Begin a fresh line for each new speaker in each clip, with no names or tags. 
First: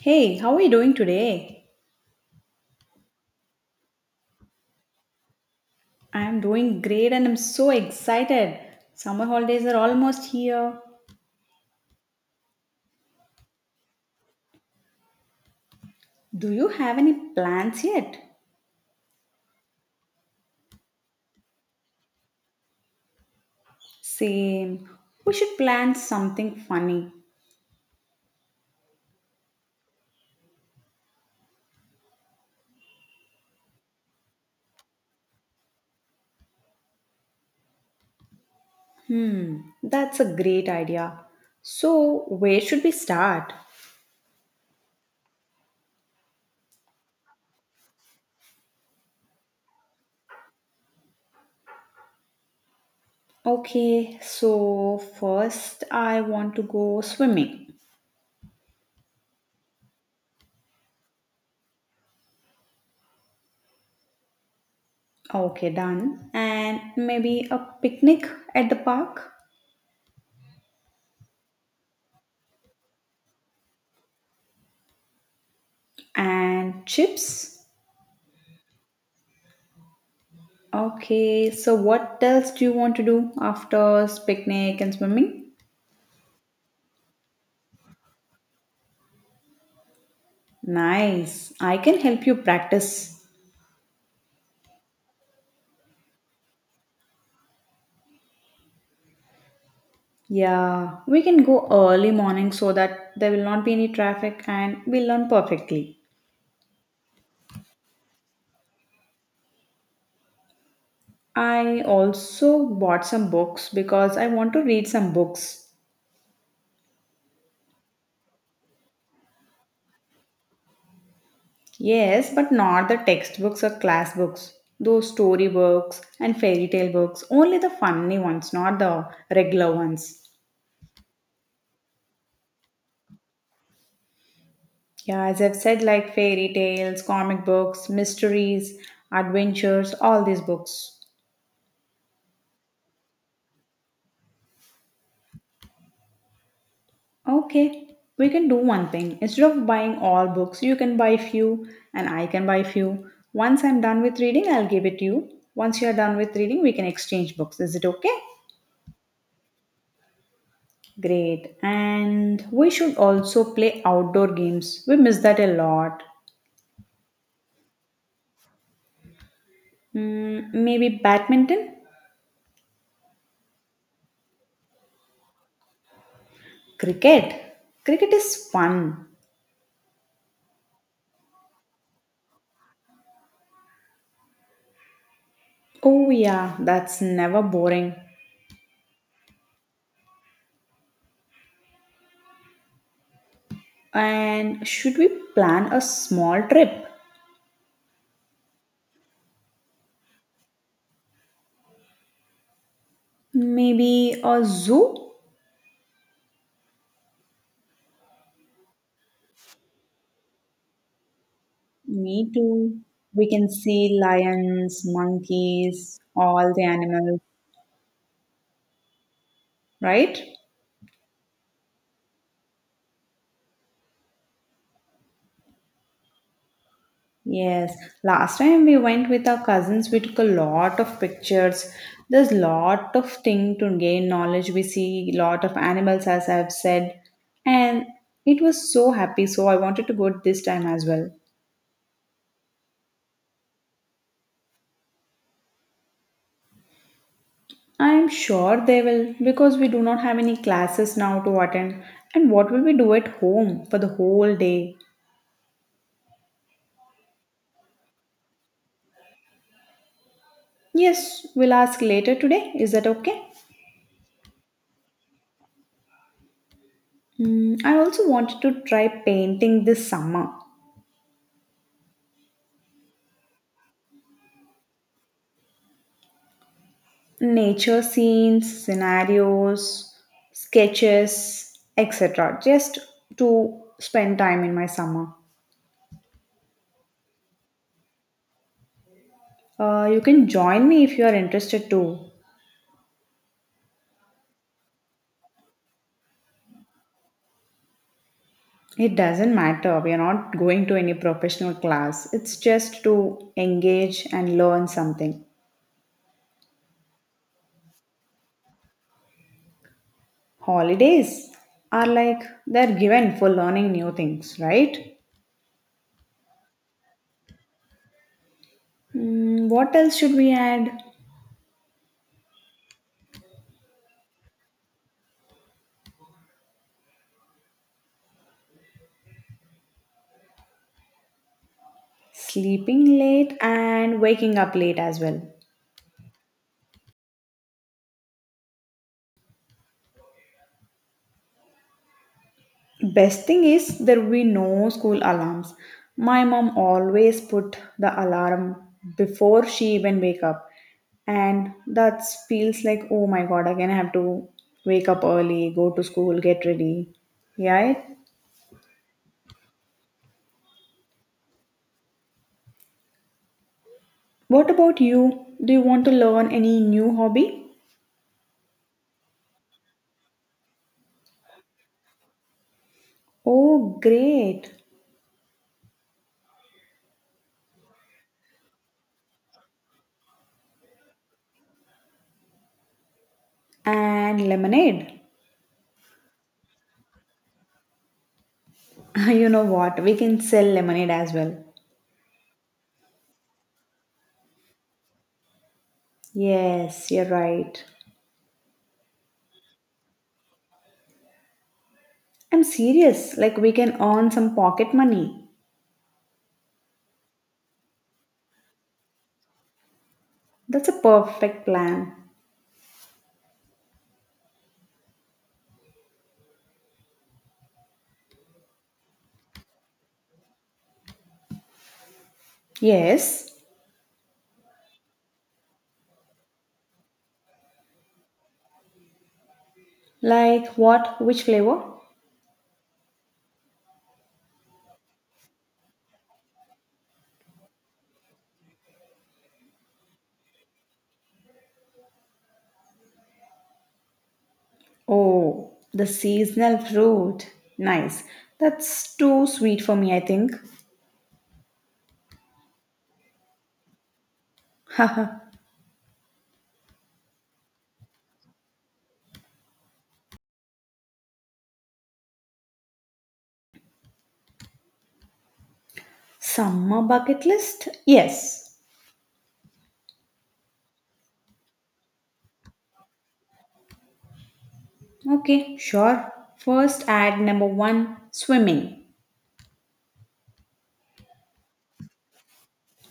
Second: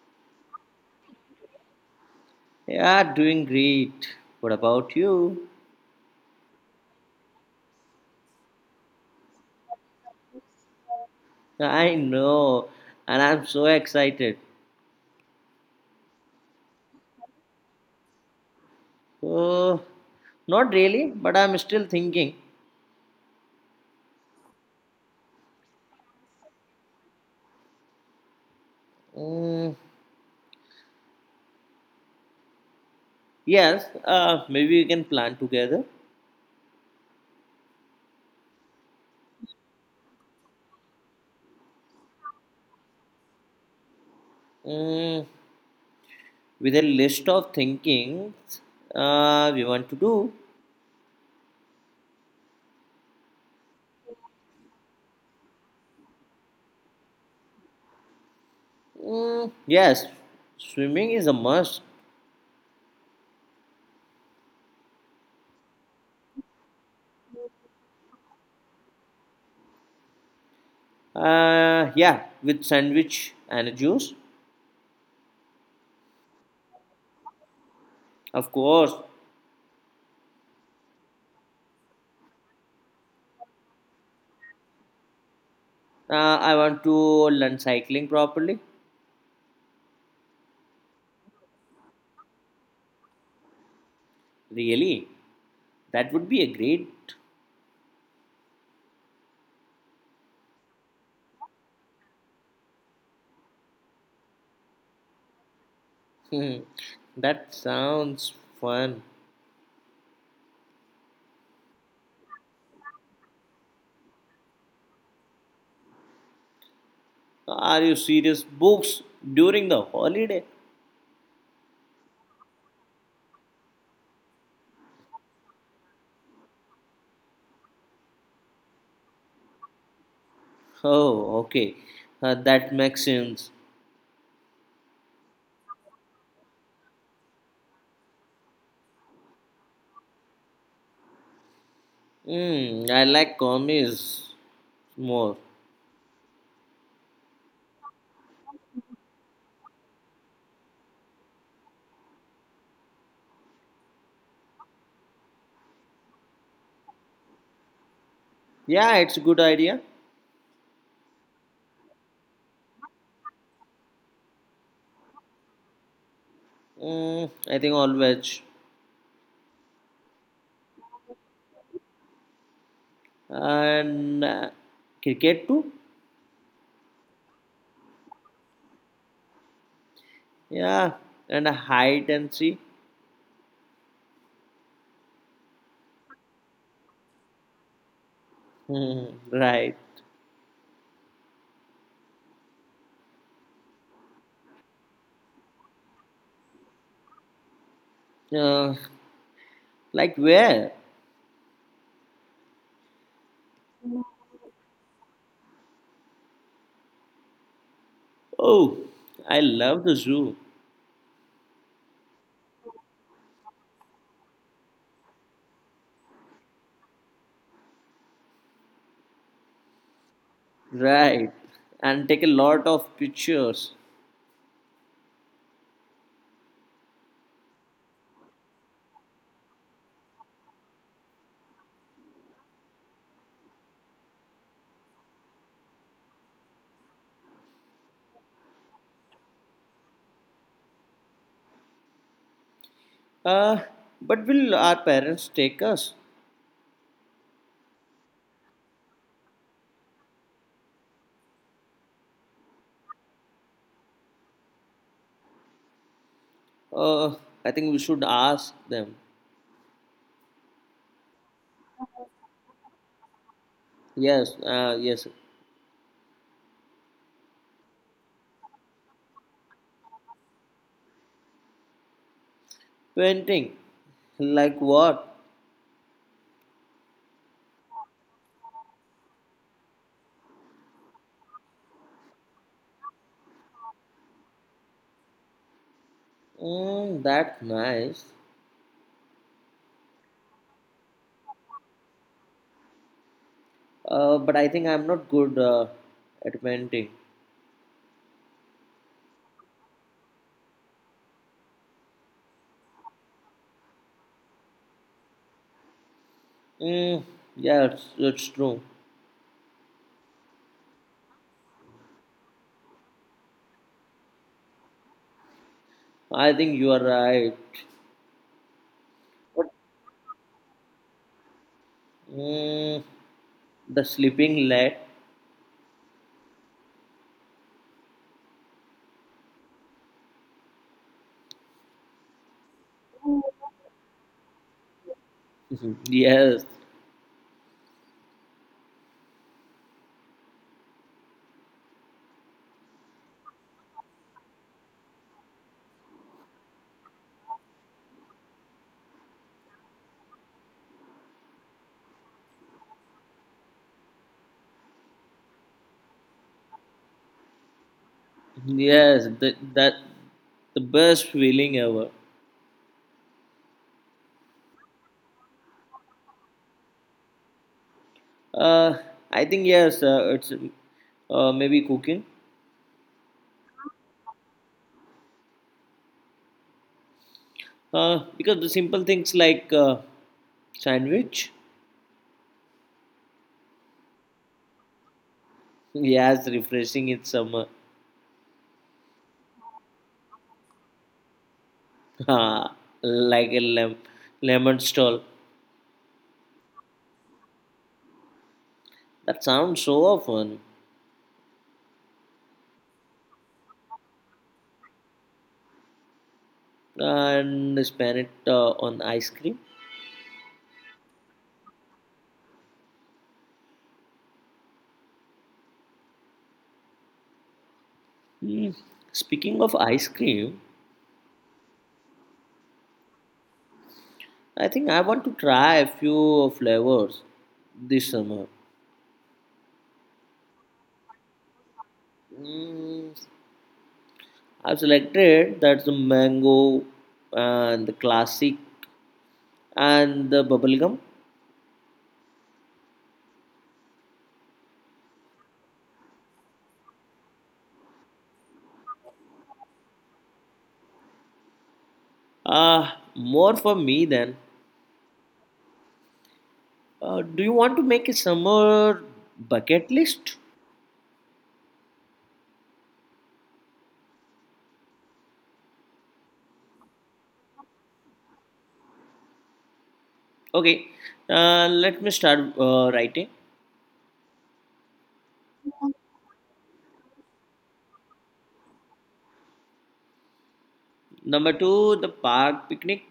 Hey, how are you doing today?
Yeah, doing great. What about you?
I'm doing great and I'm so excited. Summer holidays are almost here.
I know, and I'm so excited.
Do you have any plans yet?
Oh, not really, but I'm still thinking.
Same. We should plan something funny.
Mm, yes, maybe we can plan together
That's a great idea. So, where should we start?
mm, with a list of thinkings we want to do.
Okay, so first I want to go swimming.
Yes, swimming is a must.
Okay, done. And maybe a picnic at the park
Yeah, with sandwich and a juice,
and chips.
of course.
Okay, so what else do you want to do after picnic and swimming?
I want to learn cycling properly.
Nice. I can help you practice.
Really? That would be a great.
Yeah, we can go early morning so that there will not be any traffic and we'll learn perfectly.
Hmm, that sounds fun.
I also bought some books because I want to read some books.
Are you serious? Books during the holiday?
Yes, but not the textbooks or class books. Those story books and fairy tale books, only the funny ones, not the regular ones.
Oh, okay. That makes sense.
Yeah, as I've said, like fairy tales, comic books, mysteries, adventures, all these books.
Hmm. I like commies more.
Okay, we can do one thing. Instead of buying all books, you can buy few and I can buy few. Once I'm done with reading, I'll give it to you. Once you're done with reading, we can exchange books. Is it okay?
Yeah, it's a good idea.
Great. And we should also play outdoor games. We miss that a lot.
I think all veg.
Mm, maybe badminton?
And cricket too?
Cricket. Cricket is fun.
Yeah. And a hide and see?
Oh, yeah, that's never boring.
Hmm, right.
And should we plan a small trip?
Uh, like where?
Maybe a zoo?
Oh, I love the zoo.
Me too. We can see lions, monkeys, all the animals, right?
Right, and take a lot of pictures.
Yes. Last time we went with our cousins, we took a lot of pictures. There's lot of thing to gain knowledge. We see lot of animals, as I've said, and it was so happy. So I wanted to go this time as well.
Uh, but will our parents take us?
I am sure they will because we do not have any classes now to attend. And what will we do at home for the whole day?
Uh, I think we should ask them.
Yes, we'll ask later today. Is that okay?
Yes, yes.
Hmm, I also wanted to try painting this summer.
Painting, like what?
Nature scenes, scenarios, sketches, etc. Just to spend time in my summer.
That's nice.
You can join me if you are interested too.
But I think I'm not good at painting.
It doesn't matter. We are not going to any professional class. It's just to engage and learn something.
Mm, yeah, it's true.
Holidays are like they're given for learning new things, right?
I think you are right.
Hmm,
But
what else should we add?
mm, the sleeping light.
Sleeping late and waking up late as well.
Yes,
Best thing is there will be no school alarms. My mom always put the alarm before she even wake up, and that feels like oh my god again I have to wake up early, go to school, get ready. Yeah.
Yes, that the best feeling ever.
What about you? Do you want to learn any new hobby?
Uh, I think yes, it's maybe cooking.
Oh great!
Because the simple things like sandwich,
And lemonade.
yes, refreshing in summer,
You know what? We can sell lemonade as well.
like a lemon stall.
Yes, you're right.
That sounds so often.
I'm serious. Like, we can earn some pocket money.
And spend it on ice cream.
That's a perfect plan.
Mm, Speaking of ice cream,
Yes.
I think I want to try a few flavors this summer.
Like what? Which flavor?
Mm, I've selected that's the mango and the classic and the bubblegum.
Oh, the seasonal fruit. Nice. That's too sweet for me, I think.
Ah, more for me then.
Haha.
Do you want to make a summer bucket list?
Summer bucket list? Yes.
Okay, let me start writing.
Okay, sure. First, add number one, swimming.
Number two, the park picnic.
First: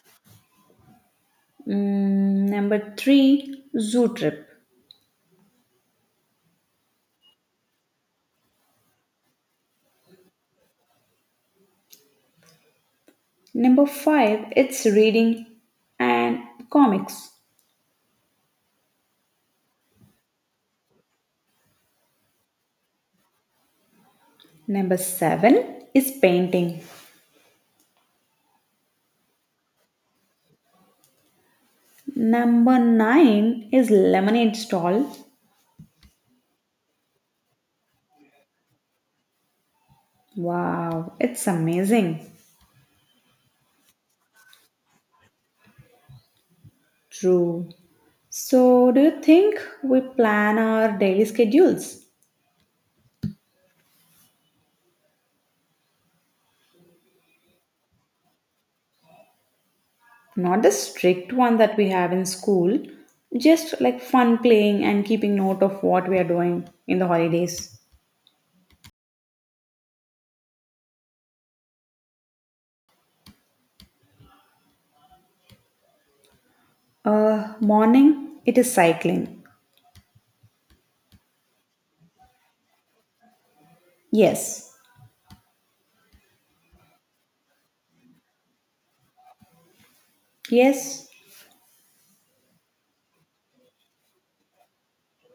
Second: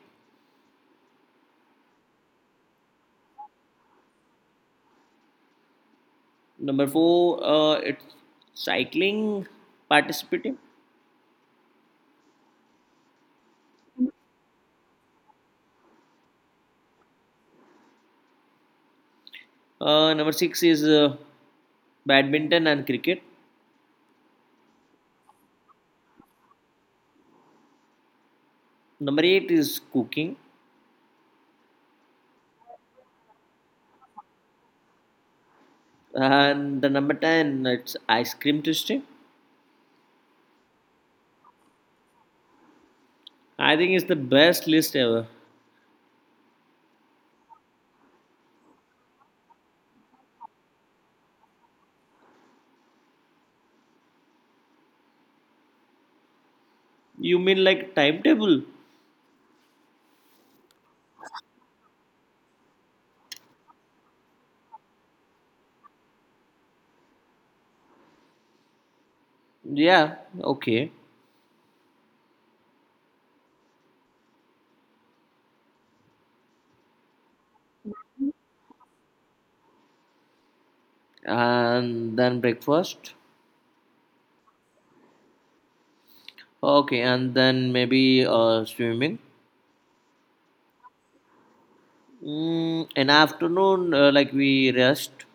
Mm, number three, zoo trip.
Number four, it's cycling participating.
Number five, it's reading and comics.
Number six is badminton and cricket.
Number seven is painting.
Number eight is cooking,
Number nine is lemonade stall.
and the number ten it's ice cream tasting.
Wow, it's amazing.
I think it's the best list ever.
True. So, do you think we plan our daily schedules?
You mean like timetable?
Not the strict one that we have in school, just like fun playing and keeping note of what we are doing in the holidays.
Yeah, okay.
Morning, it is cycling.
And then breakfast.
Yes.
Okay, and then maybe swimming.
Yes.
In afternoon, like we rest.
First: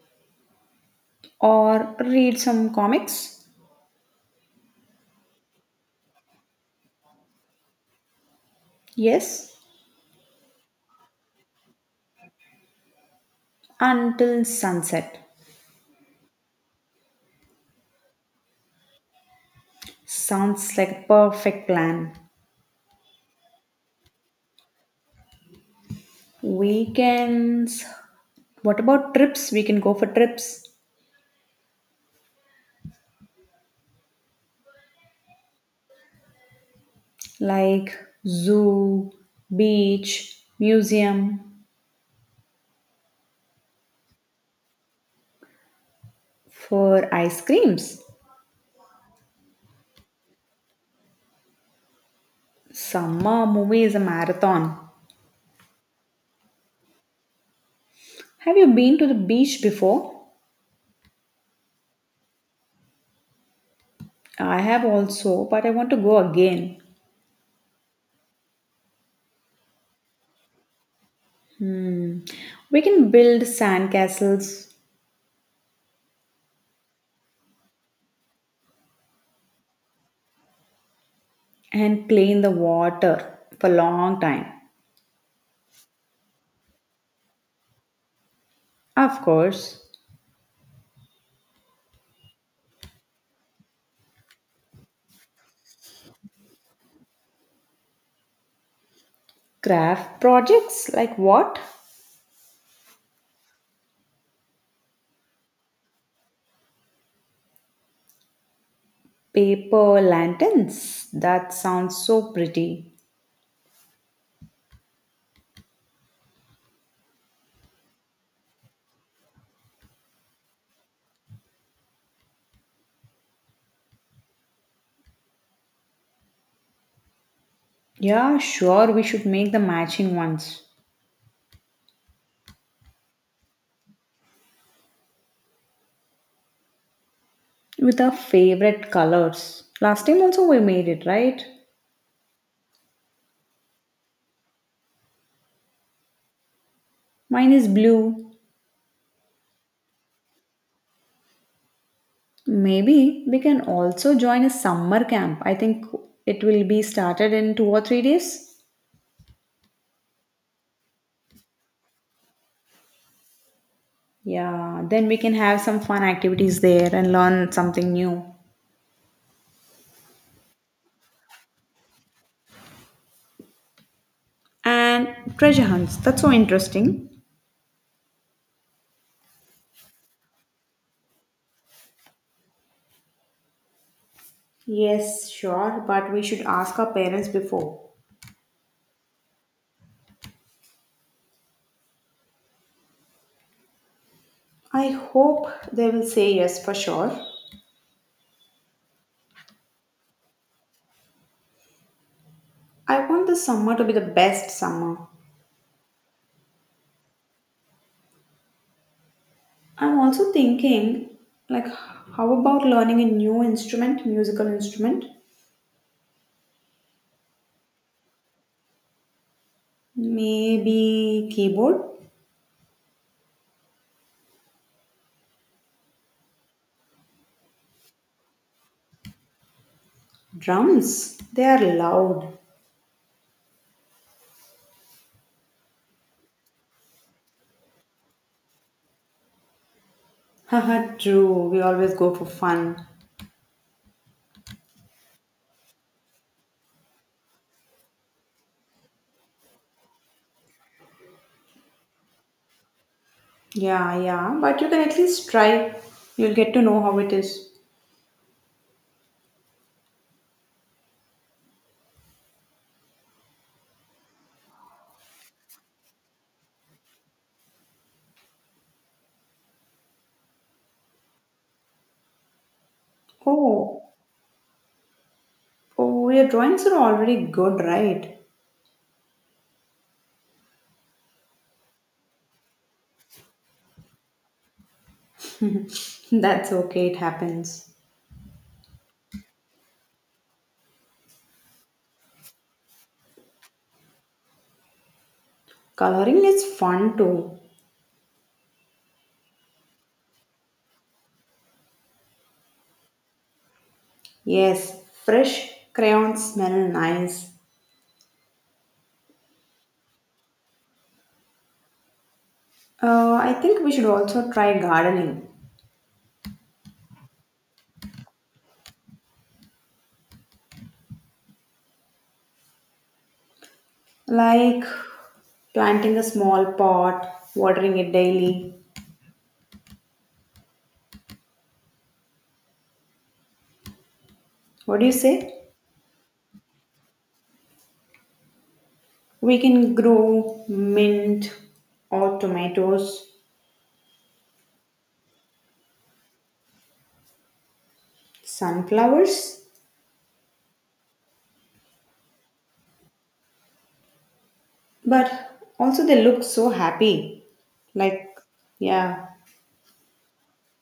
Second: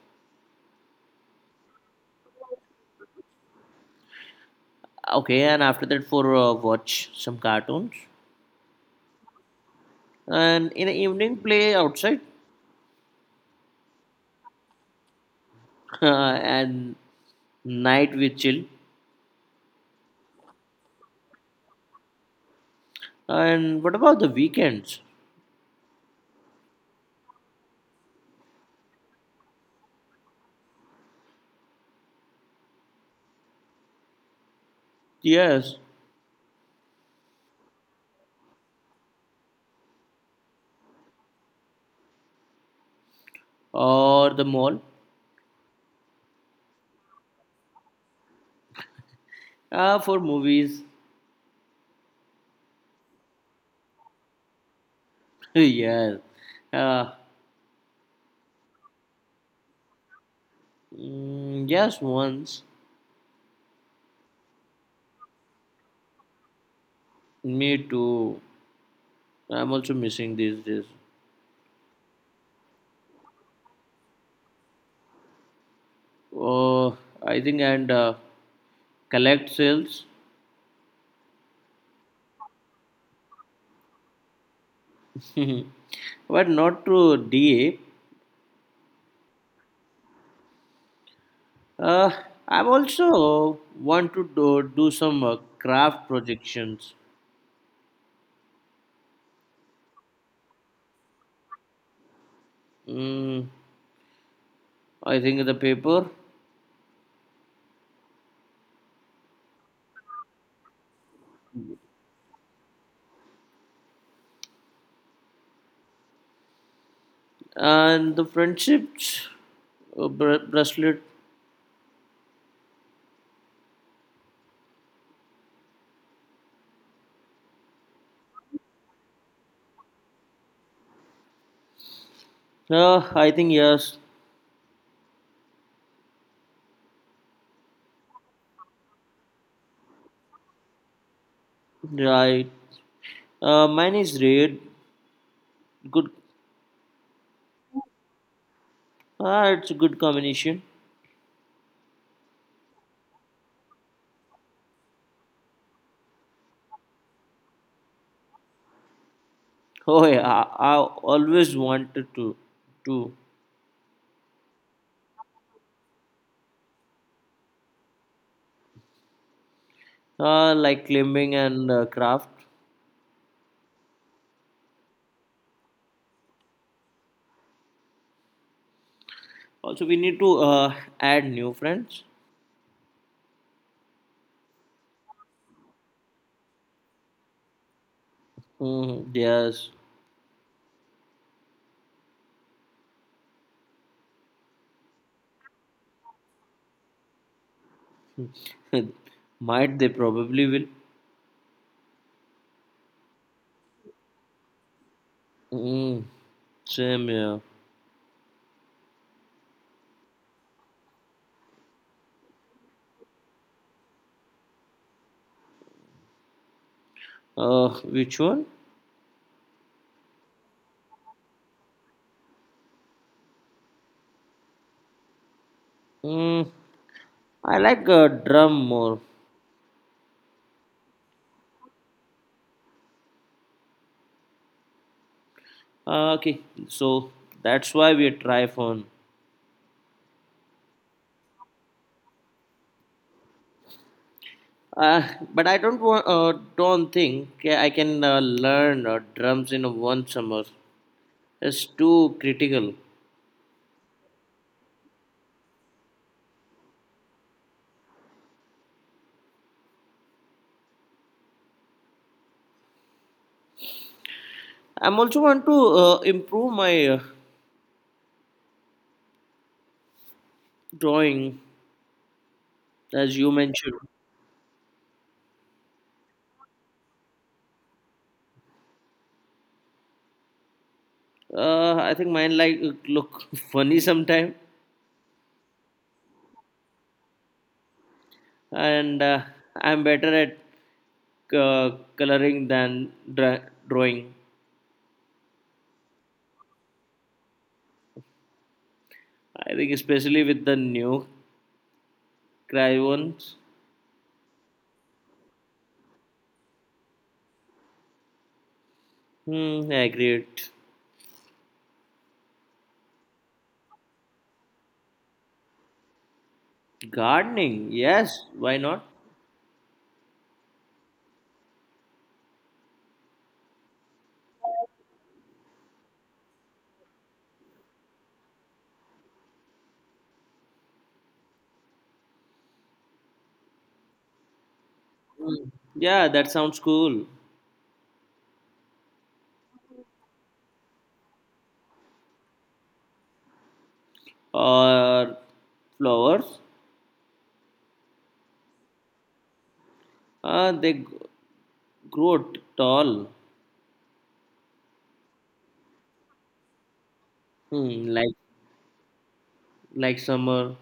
Or read some comics.
Okay, and after that for watch some cartoons.
Yes.
And in the evening, play outside.
Until sunset.
and night we chill.
Sounds like a perfect plan.
And what about the weekends?
Weekends. What about trips? We can go for trips
Yes,
like zoo, beach, museum
or the mall.
for ice creams.
For movies
Summer movie is a marathon.
yeah. Uh,
Have you been to the beach before?
yes, once.
I have also, but I want to go again.
Me too. I'm also missing these days.
We can build sandcastles
Oh, I think and collect sales,
and play in the water for a long time.
but not to DA.
Of course,
Uh, I'm also want to do some craft projections.
craft projects like what?
Mm, I think the paper
Paper lanterns? That sounds so pretty.
and the friendships bracelet.
Yeah, sure, we should make the matching ones
I think yes,
with our favorite colors. Last time also we made it, right?
right. Mine is red. Good
Mine is blue.
Ah, it's a good combination.
Maybe we can also join a summer camp. I think it will be started in 2 or 3 days.
Oh yeah, I always wanted to
Yeah, then we can have some fun activities there and learn something new.
like climbing and craft.
And treasure hunts, that's so interesting.
Also, we need to add new friends.
Yes, sure, but we should ask our parents before.
Yes,
I hope they will say yes for sure.
might they probably will.
I want this summer to be the best summer.
Mm, same yeah.
I'm also thinking, like, how about learning a new instrument, musical instrument?
Uh, which one?
Maybe keyboard?
Mm, I like drum more.
Drums? They are loud.
Okay, so that's why we try phone.
Haha, true. We always go for fun.
Uh, but I don't want, don't think I can learn drums in one summer. It's too critical.
Yeah, yeah, but you can at least try. You'll get to know how it is.
I'm also want to improve my drawing, as you mentioned.
Oh, oh, your drawings are already good, right?
I think mine like look funny sometime,
That's okay, it happens.
and I'm better at uh, coloring than drawing.
Coloring is fun too.
I think especially with the new crayons.
Yes, fresh crayons smell nice.
I agree.
I think we should also try gardening,
Gardening, yes, why not?
like planting a small pot, watering it daily. What do you say?
Mm. Yeah, that sounds cool.
We can grow mint or tomatoes,
Or flowers.
sunflowers,
Uh, they g- grow tall,
but also they look so happy.
hmm,
Like,
like
yeah,
like summer.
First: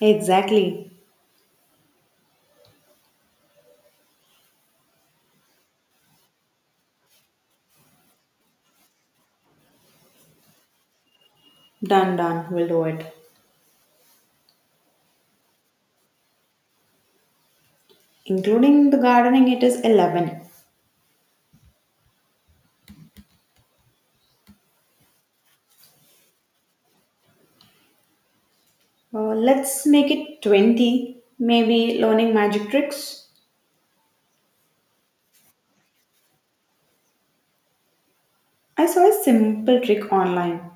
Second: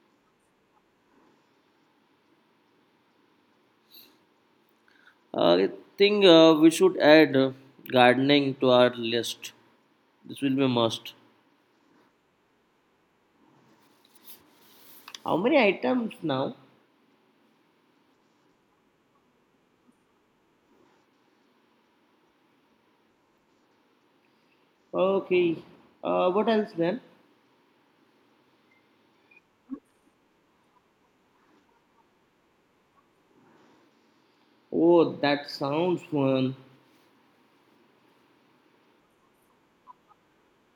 exactly.
I think we should add gardening to our list. This will be a must.
Done, done, we'll do it.
How many items now?
Including the gardening, it is 11.
Okay. What else then?
Let's make it 20, maybe learning magic tricks.
Oh, that sounds fun.
I saw a simple trick online.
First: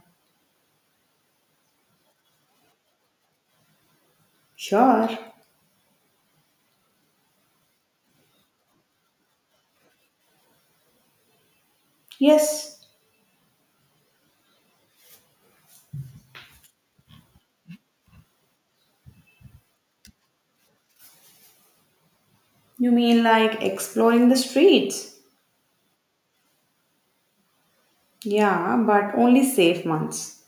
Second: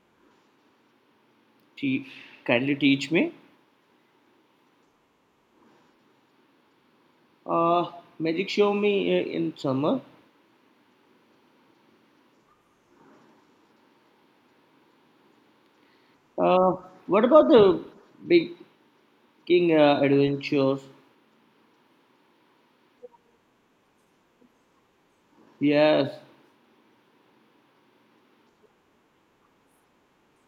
Te- kindly teach me.
Sure.
Uh, magic show me in summer.
Yes.
Uh, what about the big King Adventures.
You mean like exploring the streets?
Yes,
Yeah, but only safe ones.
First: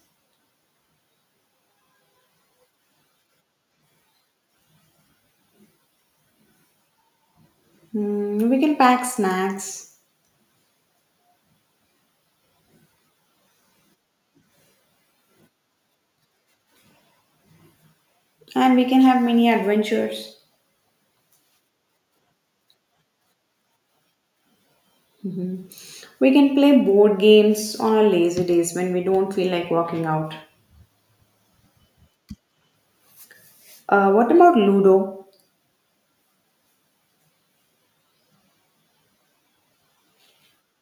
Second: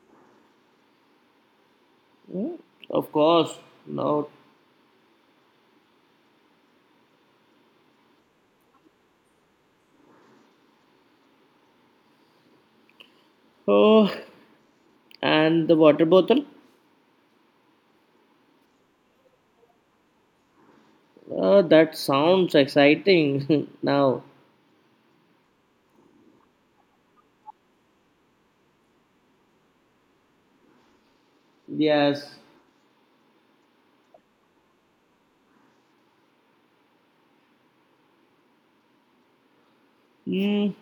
Mm, of course. No.
Hmm, we can pack snacks
Oh, and the water bottle.
and we can have mini adventures.
That sounds exciting. now,
We can play board games on our lazy days when we don't feel like walking out.
yes.
What about Ludo
Mm,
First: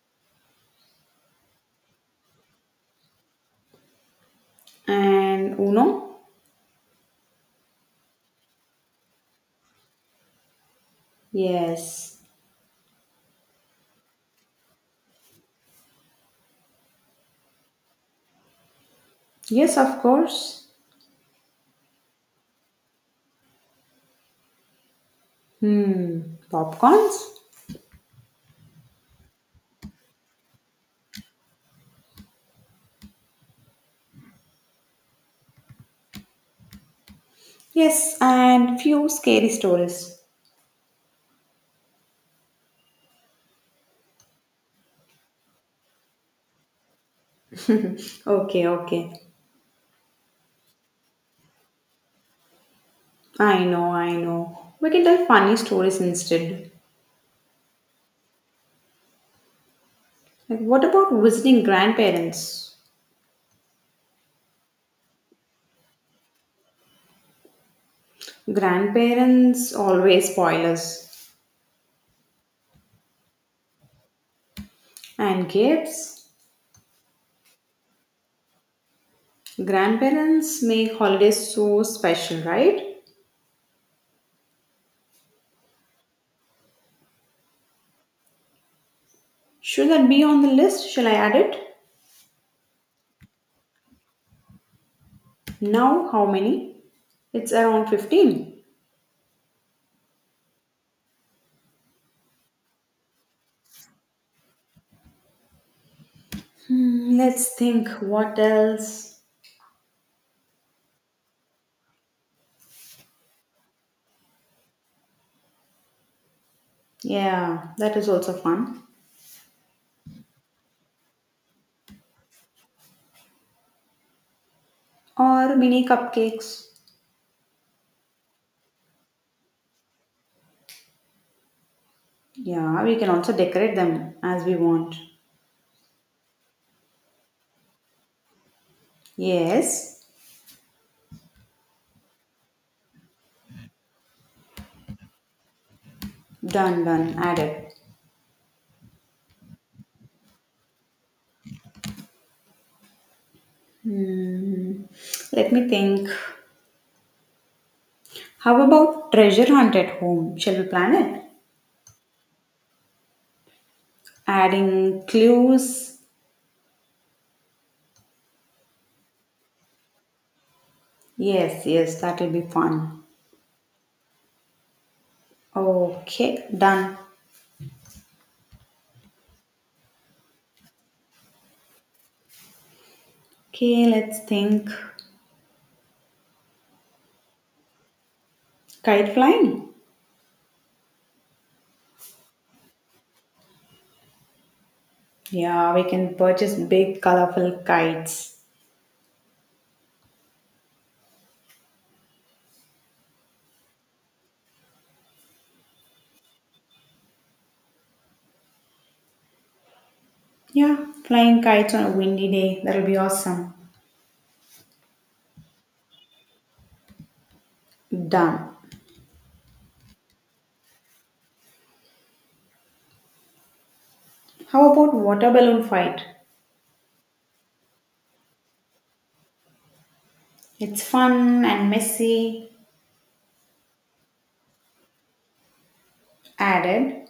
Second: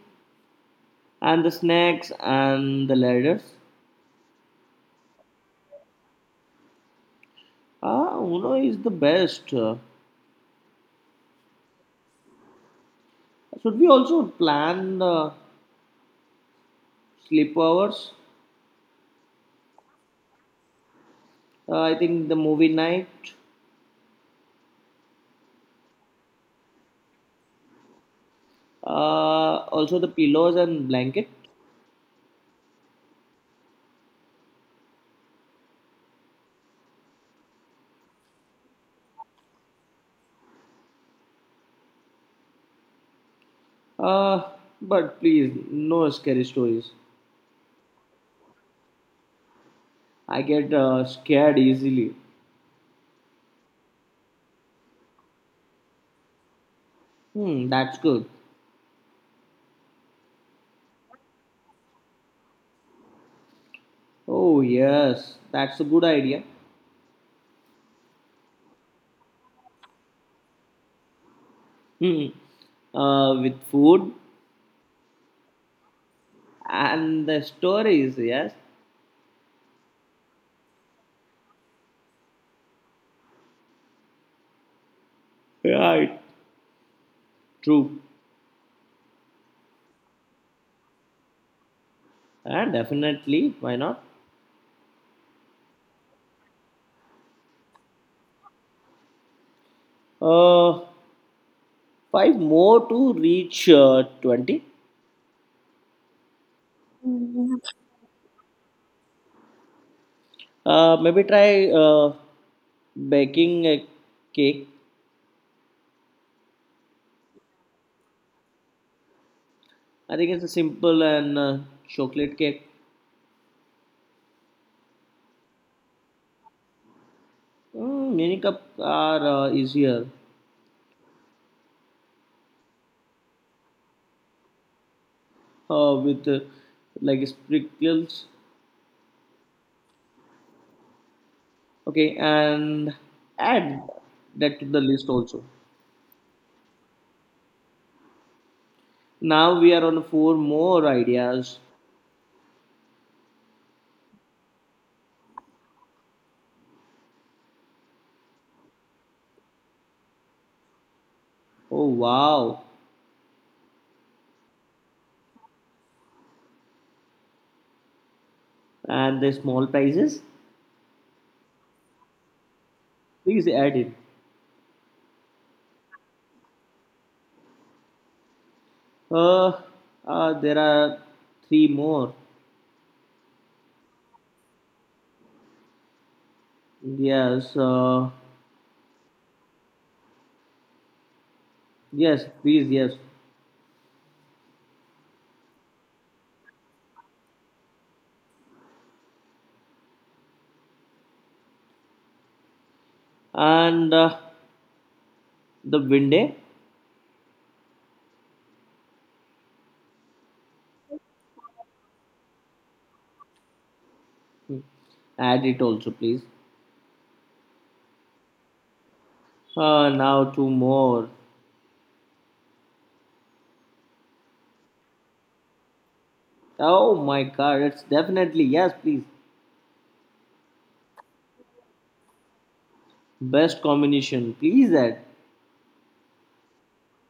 and the snacks and the ladders.
and Uno?
Ah, Uno is the best.
Yes.
Should we also plan the sleepovers?
Yes, of course.
I think the movie night.
Hmm, popcorns?
Also the pillows and blanket.
Yes, and few scary stories.
Uh, but please, no scary stories.
Okay, okay.
I get scared easily.
I know, I know. We can tell funny stories instead.
That's good.
Like, what about visiting grandparents?
Oh, yes, that's a good idea.
Grandparents always spoil us.
Hmm. With food
And gifts?
and the stories, yes.
Grandparents make holidays so special, right?
Right. True.
Should that be on the list? Shall I add it?
And definitely, why not?
Now, how many? It's around 15.
Uh, five more to reach 20.
Hmm, let's think what else.
Maybe try baking a cake.
Yeah, that is also fun.
I think it's a simple and chocolate cake.
Or mini cupcakes.
Mini cup are easier.
Yeah, we can also decorate them as we want.
With like sprinkles
Yes,
okay and add that to the list also
done, done, added.
now we are on four more ideas
Hmm. Let me think. How about treasure hunt at home? Shall we plan it?
oh wow
Adding clues.
and the small prices
Yes, yes, that will be fun.
please add it
Okay, done.
uh, uh there are three more
Okay, let's think.
yes
Kite flying.
yes please yes
Yeah, we can purchase big colorful kites.
and the window
Yeah, flying kites on a windy day. That'll be awesome.
add it also please
Done.
now two more
How about water balloon fight?
oh my god it's definitely yes please
It's fun and messy,
Best combination. Please that.
added.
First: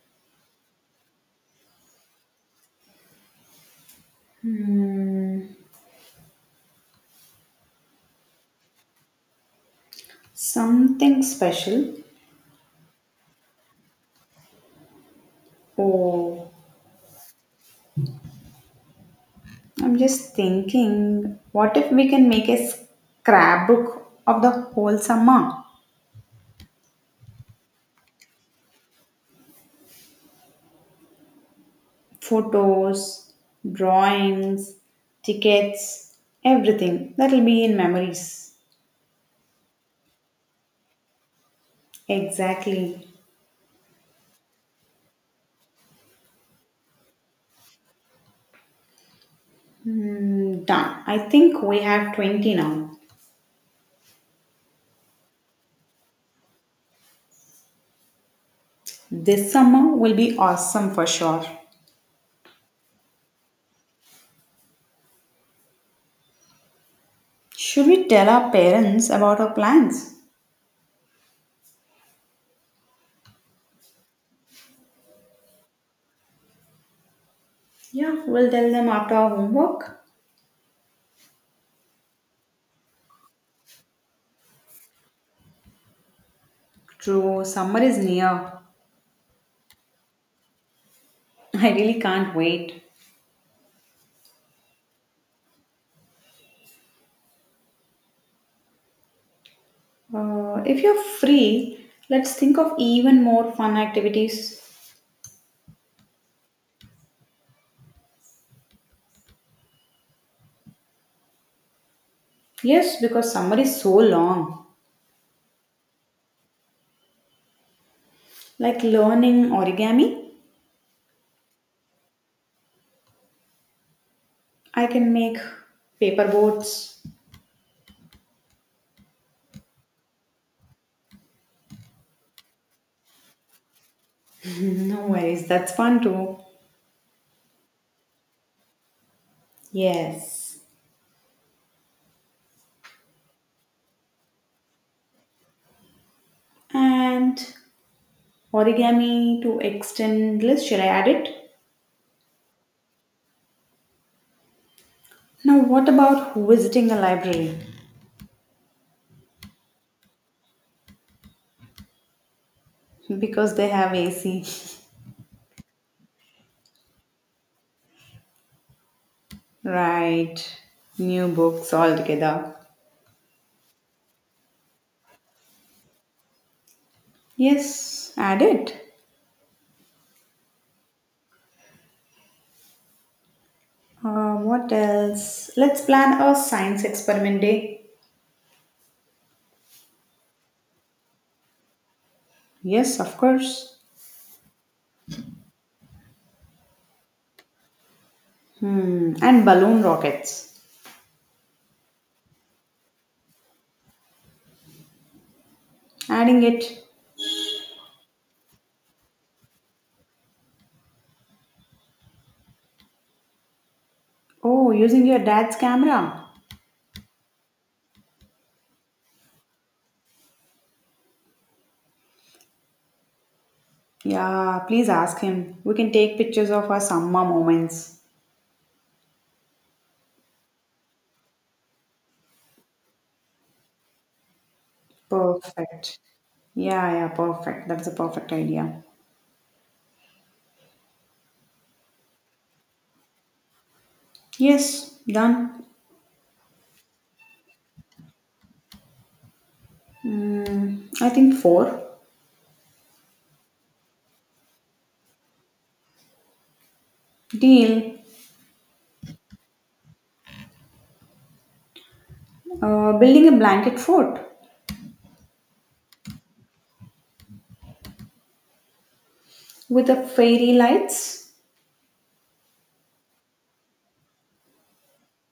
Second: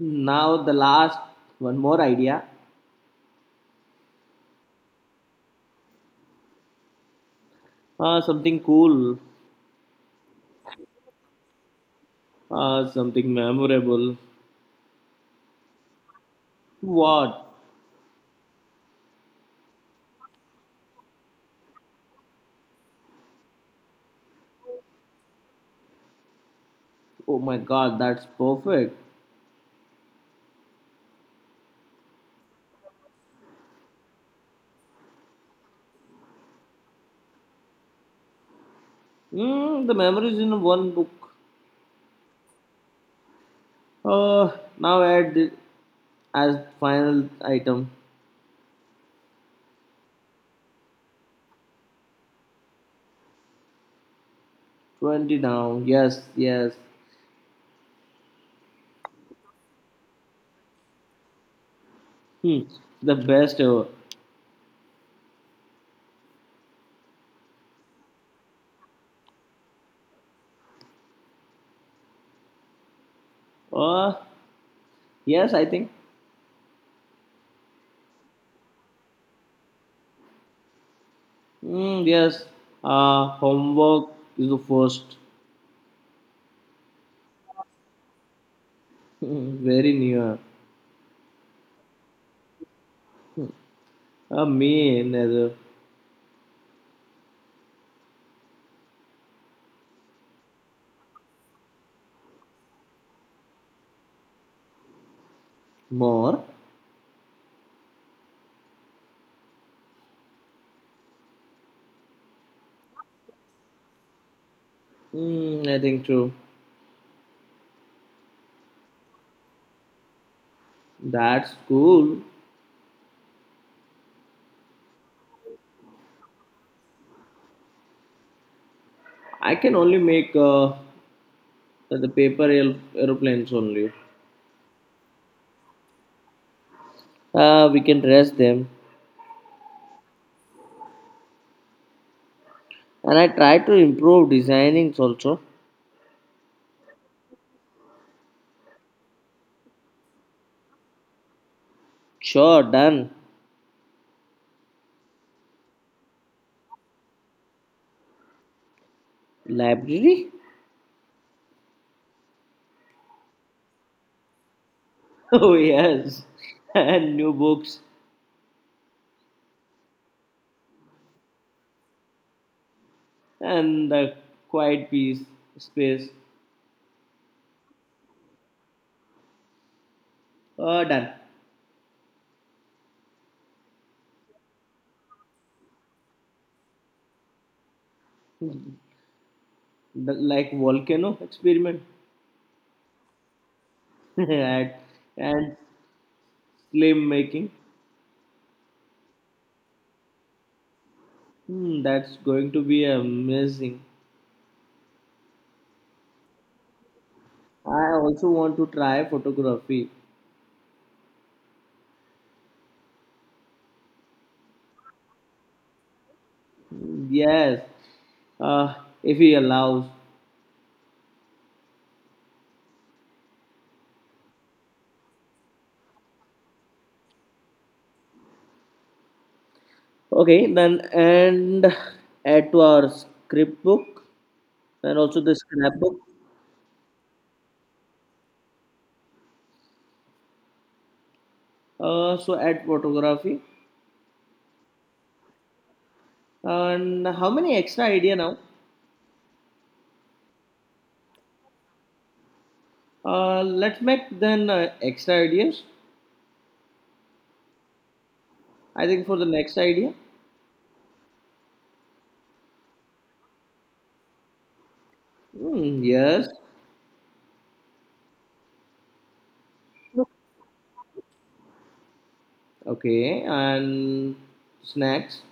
Now the last one more idea. Something cool.
Something special.
Something memorable.
Oh,
What?
I'm just thinking, what if we can make a scrapbook of the whole summer?
Oh my god, that's perfect.
Photos, drawings, tickets, everything. That'll be in memories.
The memories in one book.
Exactly.
Uh, now add it as final item.
Mm, done. I think we have 20 now.
20 down. Yes, yes.
This summer will be awesome for sure.
Hmm. The best ever.
Should we tell our parents about our plans?
Uh, yes, I think.
Yeah, we'll tell them after our homework.
Yes. Homework is the first.
True, summer is near.
Very near.
I really can't wait.
A mean as a
If you're free, let's think of even more fun activities.
more.
Yes, because summer is so long.
I think true.
Like learning origami,
That's cool.
I can make paper boats.
I can only make the paper aeroplanes only.
no worries, that's fun too.
We can dress them.
Yes.
And I try to improve designings also.
And origami to extend list, should I add it?
Sure, done.
Now, what about visiting a library?
Library?
Because they have AC.
Oh, yes. And new books.
Right. New books altogether.
And the quiet peace space.
Yes, add it.
Done.
What else? Let's plan a science experiment day.
The- like volcano experiment.
Yes, of course.
and, and slim making.
Hmm. And balloon rockets.
That's going to be amazing.
Adding it.
I also want to try photography.
Oh, using your dad's camera.
Hmm, Yes, uh, if he allows.
Yeah, please ask him. We can take pictures of our summer moments.
Okay, then and add to our script book and also the scrapbook.
Perfect. Yeah, yeah, perfect. That's a perfect idea.
So add photography.
Yes, done.
And how many extra idea now?
Mm, I think four.
Let's make then extra ideas.
Deal.
I think for the next idea.
Building a blanket fort
Hmm, yes.
with the fairy lights
Okay, and snacks.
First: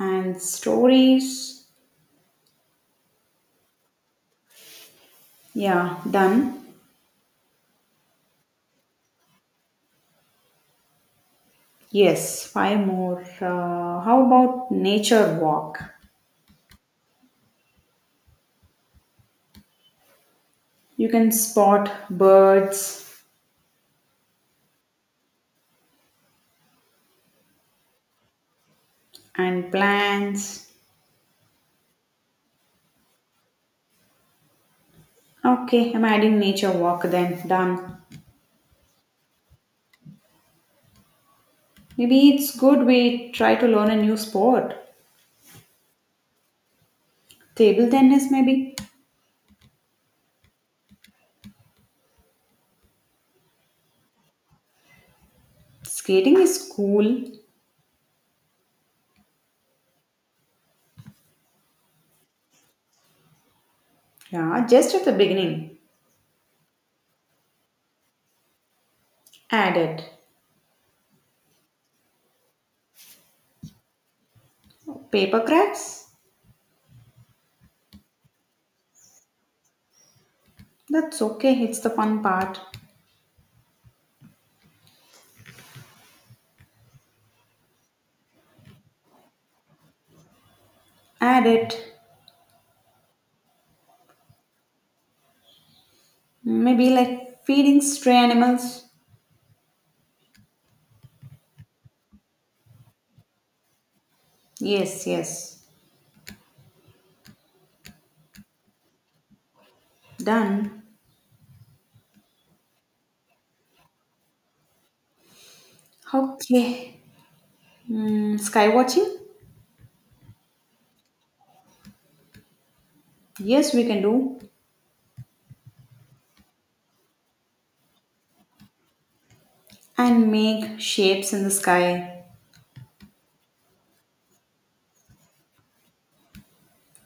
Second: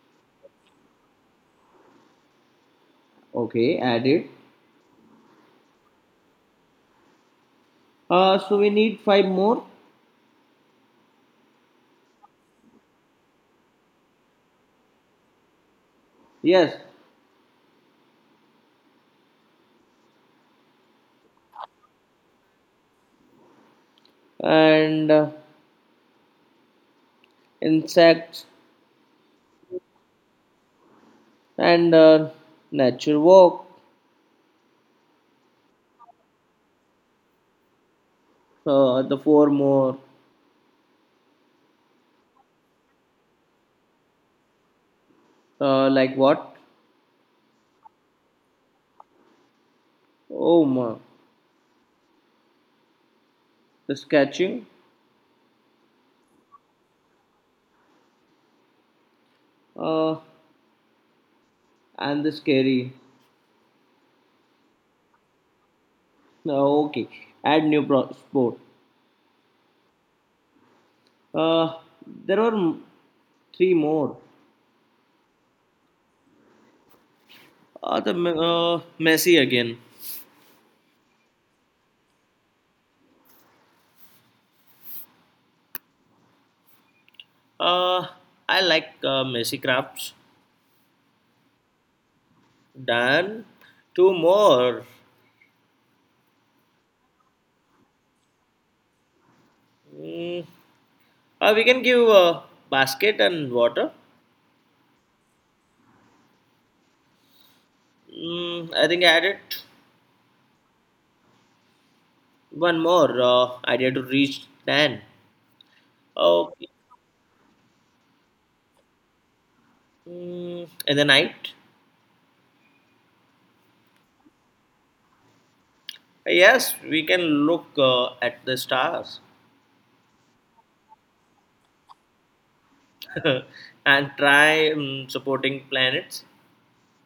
and stories.
Okay, add it.
Yeah, done.
So we need five more.
Yes, five more. How about nature walk?
Yes,
You can spot birds
and insects
and plants.
and nature walk.
Okay, I'm adding nature walk then. Done.
The four more
Maybe it's good we try to learn a new sport.
like what?
Table tennis, maybe.
Oh my, the sketching
Skating is cool.
uh, and the scary.
Yeah, just at the beginning.
Okay, add new sport.
Add it.
Uh, there are three more.
Paper crafts?
The Messi again.
That's okay, it's the fun part.
Uh, I like Messi crafts.
Add it.
Done two more.
Maybe like feeding stray animals.
Mm, we can give a basket and water.
Yes, yes.
I think I added
Done.
one more idea to reach 10. Okay.
Okay. Mm, sky watching?
In the night?
Yes, we can do.
Yes, we can look at the stars
And make shapes in the sky.
and try supporting planets.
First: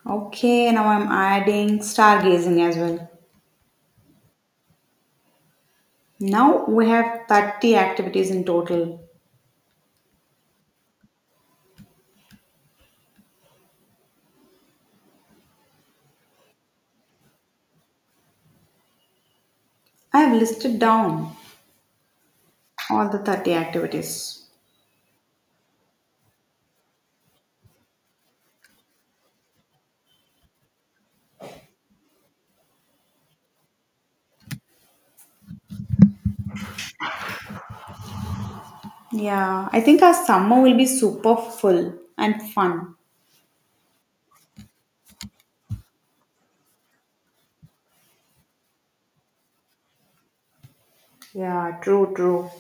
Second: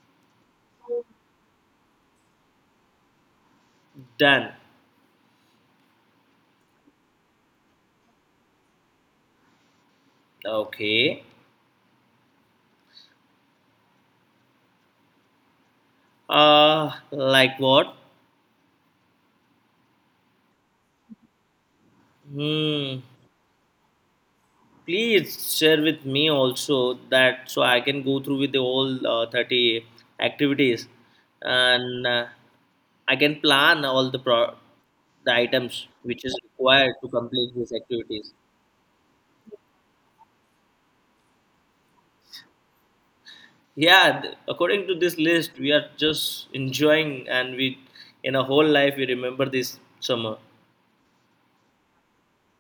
Okay, now I'm adding stargazing as well.
Done.
Now we have 30 activities in total.
Okay. Like what?
I have listed down
Hmm.
all the 30 activities.
Please share with me also that so I can go through with the all 30 activities and. I can plan all the the items which is required to complete these activities.
Yeah, I think our summer will be super full and fun.
Yeah, according to this list, we are just enjoying, and we in a whole life we remember this summer.
Yeah, true, true.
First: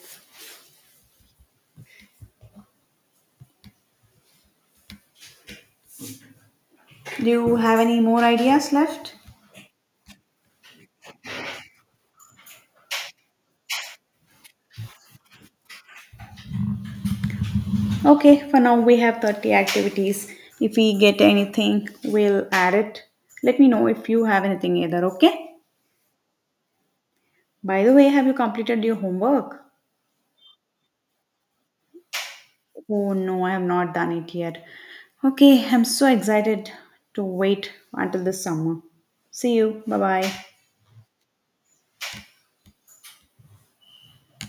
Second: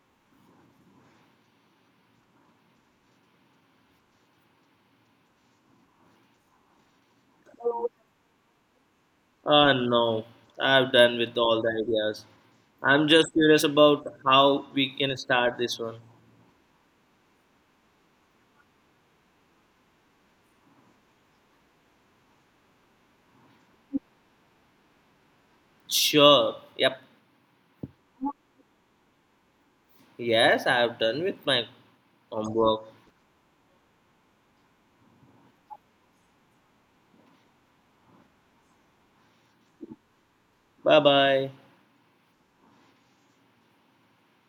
Do you have any more ideas left?
Ah no, I have done with all the ideas. I'm just curious about how we can start this one.
Okay, for now we have 30 activities. If we get anything, we'll add it. Let me know if you have anything either, okay?
Sure. Yep.
By the way, have you completed your homework?
Yes, I have done with my homework.
Oh no, I have not done it yet. Okay, I'm so excited to wait until the summer. See you. Bye bye.
Bye bye.